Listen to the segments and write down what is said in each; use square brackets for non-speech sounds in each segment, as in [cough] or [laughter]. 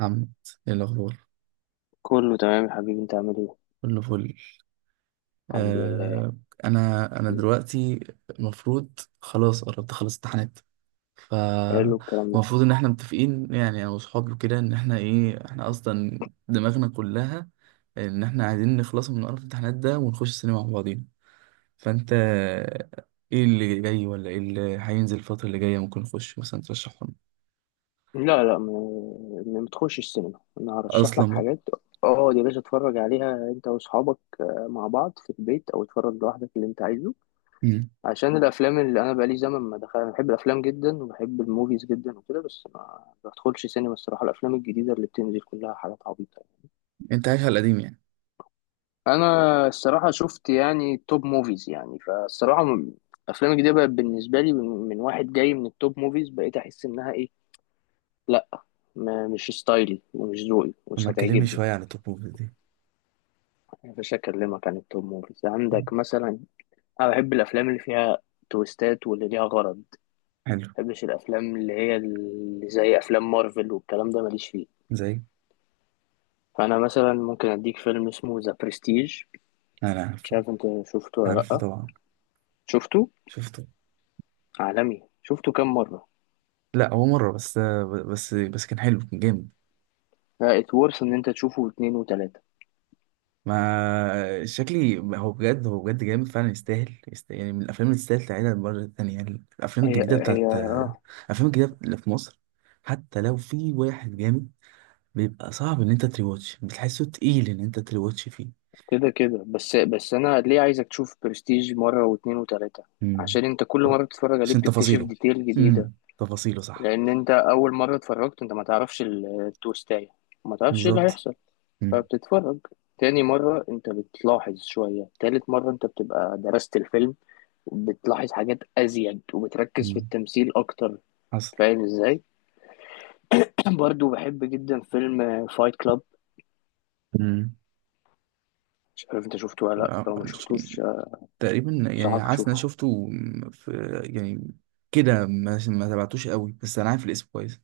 محمد، ايه الاخبار؟ كله تمام يا حبيبي، انت عامل ايه؟ كله فل. الحمد لله. آه. انا دلوقتي المفروض، خلاص قربت اخلص امتحانات، حلو الكلام ده. فالمفروض ان احنا متفقين، يعني انا واصحابي كده ان احنا ايه، احنا اصلا دماغنا كلها ان احنا عايزين نخلص من قرف الامتحانات ده ونخش السينما مع بعضينا. فانت ايه اللي جاي ولا ايه اللي هينزل الفترة اللي جاية؟ ممكن نخش مثلا، ترشحهم لا لا، ما بتخش السينما، انا هرشح لك اصلا بقى. حاجات. اه يا باشا، اتفرج عليها انت واصحابك، آه، مع بعض في البيت او اتفرج لوحدك اللي انت عايزه. مم. عشان الافلام اللي انا بقالي زمن ما دخل، انا بحب الافلام جدا وبحب الموفيز جدا وكده، بس ما بدخلش سينما الصراحه. الافلام الجديده اللي بتنزل كلها حاجات عبيطه. انت عايش على القديم يعني؟ انا الصراحه شفت يعني توب موفيز يعني فالصراحه افلام الجديده بقت بالنسبه لي من واحد جاي من التوب موفيز، بقيت احس انها ايه، لا، ما مش ستايلي ومش ذوقي لما ومش تكلمني هتعجبني. شوية عن الطفولة دي. مش هكلمك عن التوب موفيز مم. عندك مثلا. انا بحب الافلام اللي فيها تويستات واللي ليها غرض ما، حلو. بحبش الافلام اللي هي اللي زي افلام مارفل والكلام ده، ماليش فيه. زي فانا مثلا ممكن اديك فيلم اسمه ذا برستيج، انا مش عارفه. عارف انت شفته ولا عارفه لا، طبعا. شفته؟ شفته. عالمي، شفته كام مره؟ لا، هو مره بس، بس كان حلو، كان جامد. ات ورث ان انت تشوفه اتنين وتلاتة. ما شكلي، هو بجد، هو بجد جامد فعلا، يستاهل، يعني من الافلام اللي تستاهل تعيدها مرة تانية يعني. الافلام هي الجديده هي بتاعت، اه، الافلام الجديده اللي في مصر حتى لو في واحد جامد، بيبقى صعب ان انت تريواتش، بتحسه تقيل ان انت تريواتش فيه. كده كده، بس انا ليه عايزك تشوف برستيج مرة واتنين وتلاتة؟ امم. عشان انت كل مرة بتتفرج عليه عشان بتكتشف تفاصيله. ديتيل جديدة. امم، تفاصيله صح. لان انت اول مرة اتفرجت انت ما تعرفش التويستاية، ما تعرفش ايه اللي بالظبط. هيحصل، امم. فبتتفرج. تاني مرة انت بتلاحظ شوية، تالت مرة انت بتبقى درست الفيلم وبتلاحظ حاجات ازيد وبتركز في أمم. التمثيل اكتر. حصل. فاهم ازاي؟ [clears throat] برضو بحب جدا فيلم فايت كلاب، امم، مش عارف انت شفته ولا لا، لو ما شفتوش تقريبا يعني، انصحك حاسس ان انا تشوفه. شفته. في يعني كده، ما تبعتوش قوي، بس انا عارف الاسم كويس.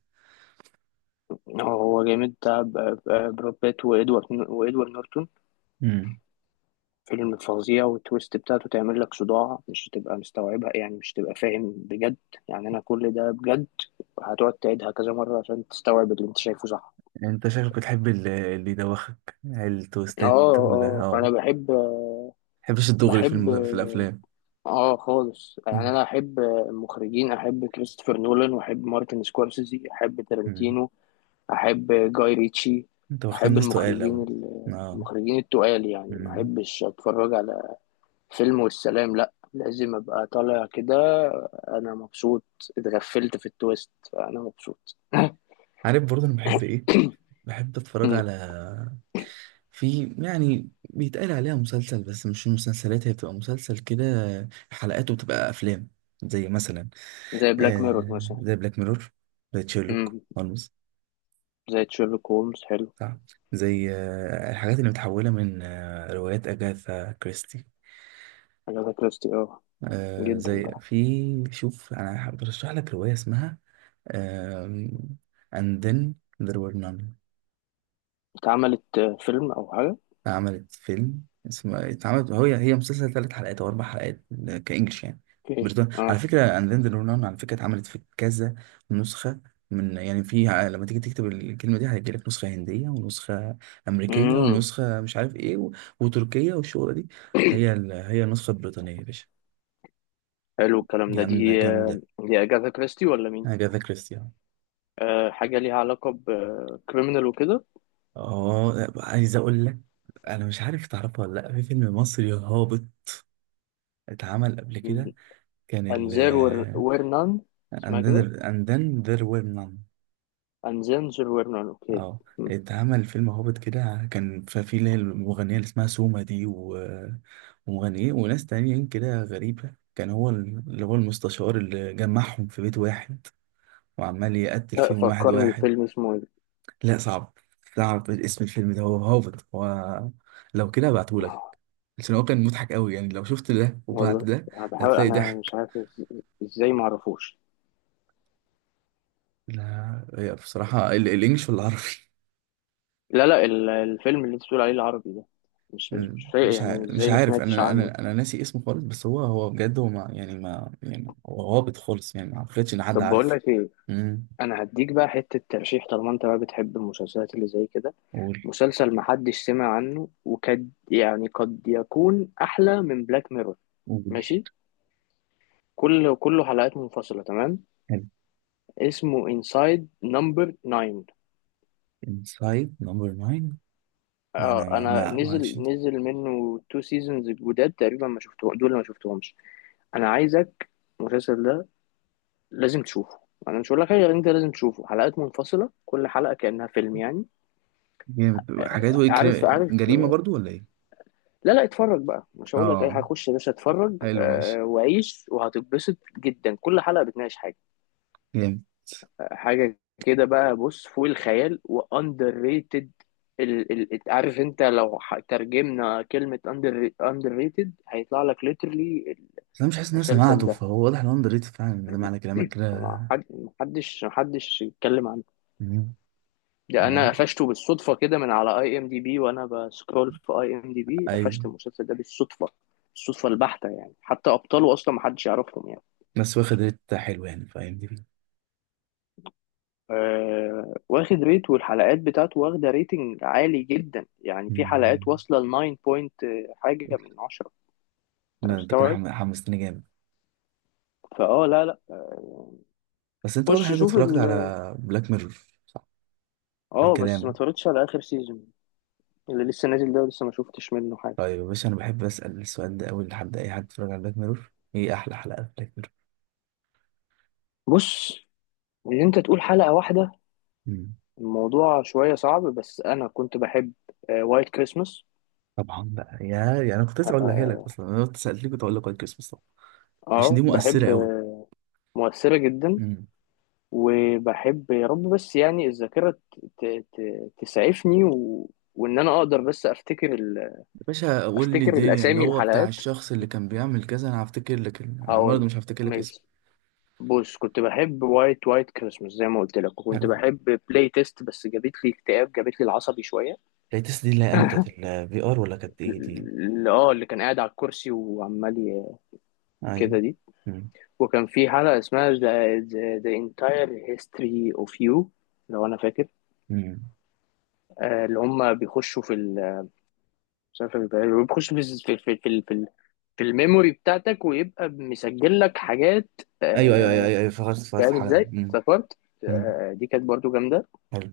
هو جامد، بتاع براد بيت وادوارد نورتون، امم. فيلم فظيع، والتويست بتاعته تعمل لك صداع، مش هتبقى مستوعبها يعني، مش هتبقى فاهم بجد يعني، انا كل ده بجد. هتقعد تعيدها كذا مرة عشان تستوعب اللي انت شايفه، صح. انت شكلك بتحب اللي يدوخك اه، التوستات، ولا اه اه، انا ما بحب، بتحبش الدغري في بحب في الافلام؟ اه خالص يعني، مم. انا احب المخرجين، احب كريستوفر نولان واحب مارتن سكورسيزي، احب امم. تارنتينو، احب جاي ريتشي، انت واخد احب ناس تقال المخرجين قوي. اه. المخرجين التقال، يعني ما امم. احبش اتفرج على فيلم والسلام، لا لازم ابقى طالع كده انا مبسوط، اتغفلت في التويست، فانا مبسوط. عارف برضه انا بحب ايه؟ بحب اتفرج مم. على، في يعني بيتقال عليها مسلسل بس مش مسلسلات، هي بتبقى مسلسل كده حلقاته بتبقى افلام. زي مثلا، زي بلاك ميرور آه مثلا. زي بلاك ميرور، زي تشيرلوك مم. هولمز. زي شيرلوك هولمز، حلو. صح. زي آه الحاجات اللي متحولة من آه روايات أجاثا كريستي. اجاثا كريستي، اه، آه، جدا زي بقى. في، شوف أنا برشح لك رواية اسمها، آم، And then there were none. اتعملت، آه، فيلم او حاجه؟ اتعملت فيلم اسمه، اتعملت هو، هي مسلسل ثلاث حلقات او اربع حلقات، كانجلش يعني، اوكي بريطاني على اه. فكره، اند ذن رونان على فكره. اتعملت في كذا نسخه، من يعني في لما تيجي تكتب الكلمه دي هيجيلك نسخه هنديه، ونسخه امريكيه، امم. ونسخه مش عارف ايه و... وتركيه، والشغله دي هي النسخه البريطانيه يا باشا. حلو الكلام ده، جامده، دي آه، جامده. دي اجاثا كريستي ولا مين؟ اجاثا كريستي. آه، حاجه ليها علاقه بكريمنال وكده. اه، عايز اقول لك، انا مش عارف تعرفها ولا لا، في فيلم مصري هابط اتعمل قبل كده، كان، أنذير ورنان، اسمها and then كده، there, and then there were none. أنذير ورنان، أوكي، اه، م. اتعمل فيلم هوبت كده، كان فيه اللي هي المغنية اللي اسمها سوما دي و... ومغنيين وناس تانيين كده غريبة، كان هو اللي هو المستشار اللي جمعهم في بيت واحد وعمال يقتل لا فيهم واحد فكرني واحد. فيلم اسمه إيه. لا صعب، صعب اسم الفيلم ده، هو هوبت، هو لو كده هبعتهولك. بس هو كان مضحك قوي يعني، لو شفت ده وبعد والله ده أنا بحاول، هتلاقي أنا مش ضحك. عارف إزاي معرفوش. لا هي بصراحة الانجليش، ولا لا لا، الفيلم اللي أنت بتقول عليه العربي ده مش فايق مش يعني مش إزاي ما عارف، سمعتش انا عنه. انا انا ناسي اسمه خالص، بس هو، هو بجد، هو ما يعني، ما يعني هو هابط خالص يعني، ما اعتقدش ان حد طب بقول عارفه. لك إيه، امم. أنا هديك بقى حتة ترشيح، طالما أنت بقى بتحب المسلسلات اللي زي كده، قول. مسلسل محدش سمع عنه وكاد يعني قد يكون أحلى من بلاك ميرور، قول. ماشي، كله حلقات منفصلة، تمام، حلو. اسمه انسايد نمبر 9. انسايد نمبر 9. ده اه انا ما انا لا ماشي. نزل منه تو سيزونز الجداد تقريبا، ما شفتهم دول، ما شفتهمش. انا عايزك، المسلسل ده لازم تشوفه. انا مش هقول لك حاجه غير انت لازم تشوفه، حلقات منفصله، كل حلقه كانها فيلم يعني. جامد. حكايته آه، ايه، عارف عارف، جريمه آه، برضو ولا ايه؟ لا لا، اتفرج بقى، مش هقول لك ايه، اه. هخش يا باشا اتفرج حلو، ماشي. آه، وعيش، وهتتبسط جدا، كل حلقه بتناقش حاجه، جامد. حاجة كده بقى. بص، فوق الخيال، واندر ريتد، ال عارف انت لو ترجمنا كلمة اندر ريتد، هيطلع لك ليترلي بس انا مش حاسس ان انا المسلسل سمعته، ده، فهو واضح انه اندر ريتد فعلا، ده معنى كلامك كده. ما حد- محدش يتكلم عنه. مم. ده انا انا، قفشته بالصدفة كده من على اي ام دي بي وانا بسكرول في اي ام دي بي، قفشت ايوه. المسلسل ده بالصدفة، الصدفة البحتة يعني، حتى ابطاله اصلا محدش يعرفهم يعني. بس واخد ريت حلو يعني، فاهمني؟ آه، واخد ريت، والحلقات بتاعته واخدة ريتنج عالي جدا، يعني في حلقات واصلة ل 9 بوينت حاجة من 10. انت لا انت كده، مستوعب؟ حمستني جامد. فاه، لا لا، بس انت واضح ان خش انت شوف ال، اتفرجت على بلاك ميرور. عن اه بس ما كلامك. اتفرجتش على اخر سيزون اللي لسه نازل ده، لسه ما شفتش منه حاجة. طيب يا باشا، انا بحب اسال السؤال ده اول لحد اي حد اتفرج على بلاك ميرور، ايه احلى حلقه في بلاك ميرور؟ بص، ان انت تقول حلقة واحدة مم. الموضوع شوية صعب، بس انا كنت بحب وايت كريسمس، طبعا بقى يا، يعني انا كنت اه لسه White Christmas، هقولها لك آه، اصلا، انا كنت سالت لك، كنت هقول لك وايت كريسمس طبعا. عشان دي آه، مؤثره بحب قوي. آه، مؤثرة جدا. مم. وبحب يا رب بس يعني الذاكرة تسعفني وإن أنا أقدر بس أفتكر يا باشا قول لي أفتكر الدنيا، اللي الأسامي هو بتاع الحلقات، الشخص اللي كان بيعمل كذا، انا هفتكر لك انا هقول، برضه مش هفتكر لك اسمه. ماشي. بص، كنت بحب وايت كريسمس زي ما قلت لك، وكنت حلو. بحب بلاي تيست، بس جابت لي اكتئاب، جابت لي العصبي شوية. التيست دي اللي هي يعني بتاعت [laughs] الفي ار، ولا كانت ايه دي؟ اللي كان قاعد على الكرسي وعمال ايوه. كده، دي. مم. وكان في حلقة اسمها the entire history of you لو أنا فاكر. مم. آه، اللي هم بيخشوا في ال، مش عارف يبقى إيه. بيخش في الميموري بتاعتك ويبقى مسجل لك حاجات، ايوه، ايوه، ايوه، آه. ايوه، ايوه، فخرت، فخرت فاهم الحلقه ازاي؟ دي. مم. افتكرت، مم. آه، دي كانت برضو جامدة. حلو.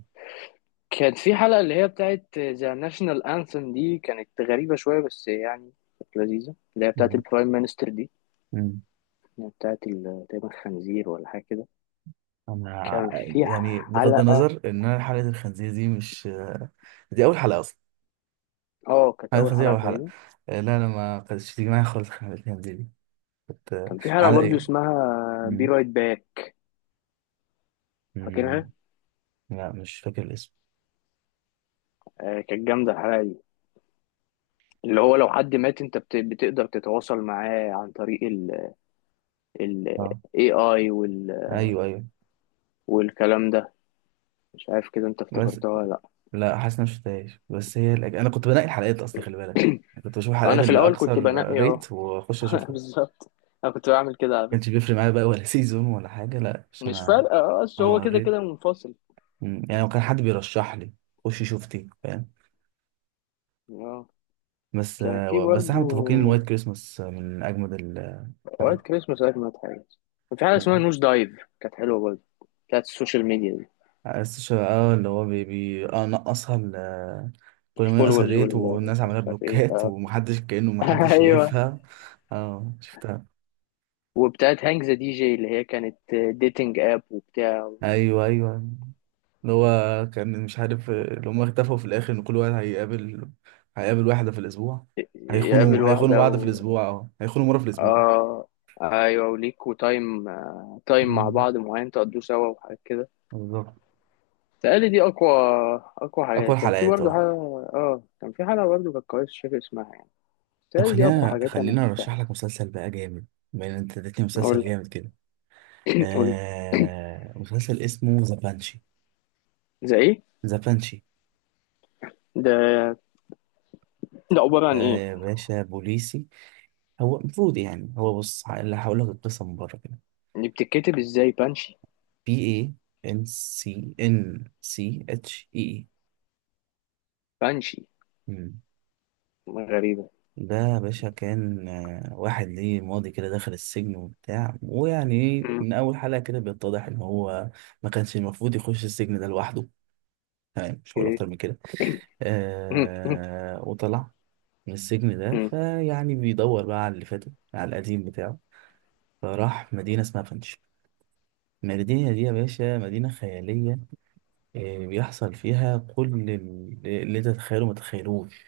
كانت في حلقة اللي هي بتاعت ذا ناشونال انثم، دي كانت غريبة شوية بس يعني كانت لذيذة، اللي هي بتاعت البرايم مينستر دي، مم. اللي هي بتاعت تقريبا خنزير ولا حاجة كده. انا، كان في يعني بغض حلقة، النظر ان انا حلقه الخنزير دي مش، دي اول حلقه اصلا. اه كانت حلقه أول الخنزير حلقة اول حلقه. تقريبا. آه، لا انا ما كانتش تيجي معايا خالص حلقه الخنزير دي، كنت آه، كان في حلقة على برضو ايه. اسمها بي مم. رايت باك، مم. فاكرها؟ لا مش فاكر الاسم. آه، كانت جامدة الحلقة دي، اللي هو لو حد مات انت بتقدر تتواصل معاه عن طريق ال، ال اه. AI وال، ايوه، ايوه. والكلام ده، مش عارف كده انت بس، افتكرتها ولا. لا حاسس إن أنا مش شفتهاش، بس هي انا كنت بنقي الحلقات اصلي، خلي بالك، يعني كنت بشوف لا الحلقات انا في اللي الاول كنت اكثر بنقي اهو. ريت واخش [laughs] اشوفها. ما بالظبط، انا كنت بعمل كده على كانش فكرة. بيفرق معايا بقى ولا [laughs] سيزون ولا حاجه، لا عشان مش انا، فارقة اه اصل هو اه، كده ريت. كده منفصل. مم. يعني لو كان حد بيرشح لي، خشي شوفتي، فاهم؟ اه بس كان في آه، بس احنا برضو متفقين ان وايت كريسماس من اجمد اوقات الحلقات. كريسماس، اوقات مات حاجة. كان في حاجة اسمها نوش دايف، كانت حلوة برضو، بتاعت السوشيال ميديا دي، بس اه، اللي هو بي اه، نقصها كل ما ينقص الفولورز الريت، وال، والناس عملها مش عارف ايه، بلوكات [laughs] اه ومحدش، كأنه [laughs] محدش ايوه. شايفها. اه، شفتها. وبتاعت هانج ذا دي جي اللي هي كانت ديتنج اب وبتاع، ايوه، ايوه، اللي هو كان مش عارف، اللي هم اختفوا في الاخر ان كل واحد هيقابل، هيقابل واحدة في الاسبوع، يقابل هيخونوا، هيخونوا واحدة بعض في و، الاسبوع، اه هيخونوا مرة في الاسبوع. اه ايوه، وليكوا تايم، آه، تايم مع مم. بعض معين تقضوه سوا وحاجات كده. بالظبط. تقالي دي اقوى، اقوى اقوى حاجات كان في الحلقات، برضه اه. حاجة. اه كان في حلقة برضه كانت كويسة مش فاكر اسمها يعني، طب تقالي دي اقوى خلينا، حاجات انا خلينا شفتها. ارشح لك مسلسل بقى جامد بما ان انت اديتني مسلسل قول، جامد كده. قول آه، مسلسل اسمه ذا بانشي. زي ايه؟ ذا بانشي. ده ده عبارة ده عن ايه؟ يا باشا بوليسي. هو المفروض يعني، هو بص اللي هقول لك القصه من بره كده. اللي بتتكتب ازاي بانشي؟ بي اي ان سي ان سي اتش اي اي. بانشي، مم. غريبة، ده يا باشا كان آه، واحد ليه ماضي كده، دخل السجن وبتاع، ويعني ايه، أمم، من اول حلقه كده بيتضح ان هو ما كانش المفروض يخش السجن ده لوحده، تمام؟ مش هقول اوكي، اكتر من كده. أمم، آه، وطلع من السجن ده، أمم. فيعني بيدور بقى على اللي فاته، على القديم بتاعه. فراح مدينة اسمها فنش. المدينة دي يا باشا مدينة خيالية، آه بيحصل فيها كل اللي انت تتخيله ما تتخيلوش،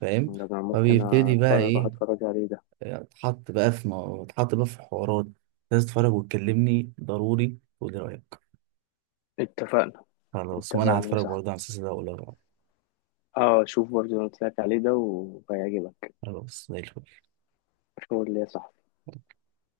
فاهم؟ ده انا ممكن فبيبتدي بقى اتفرج اروح ايه، اتفرج عليه ده. آه، اتحط بقى في اتحط بقى في حوارات. لازم تتفرج وتكلمني ضروري، تقولي رأيك. اتفقنا، خلاص، وانا اتفقنا يا هتفرج صاحبي، برضه على المسلسل ده واقول لك رأيي. اه شوف برضو اللي قلت لك عليه ده وهيعجبك، خلاص، زي الفل. شغل ليا صح.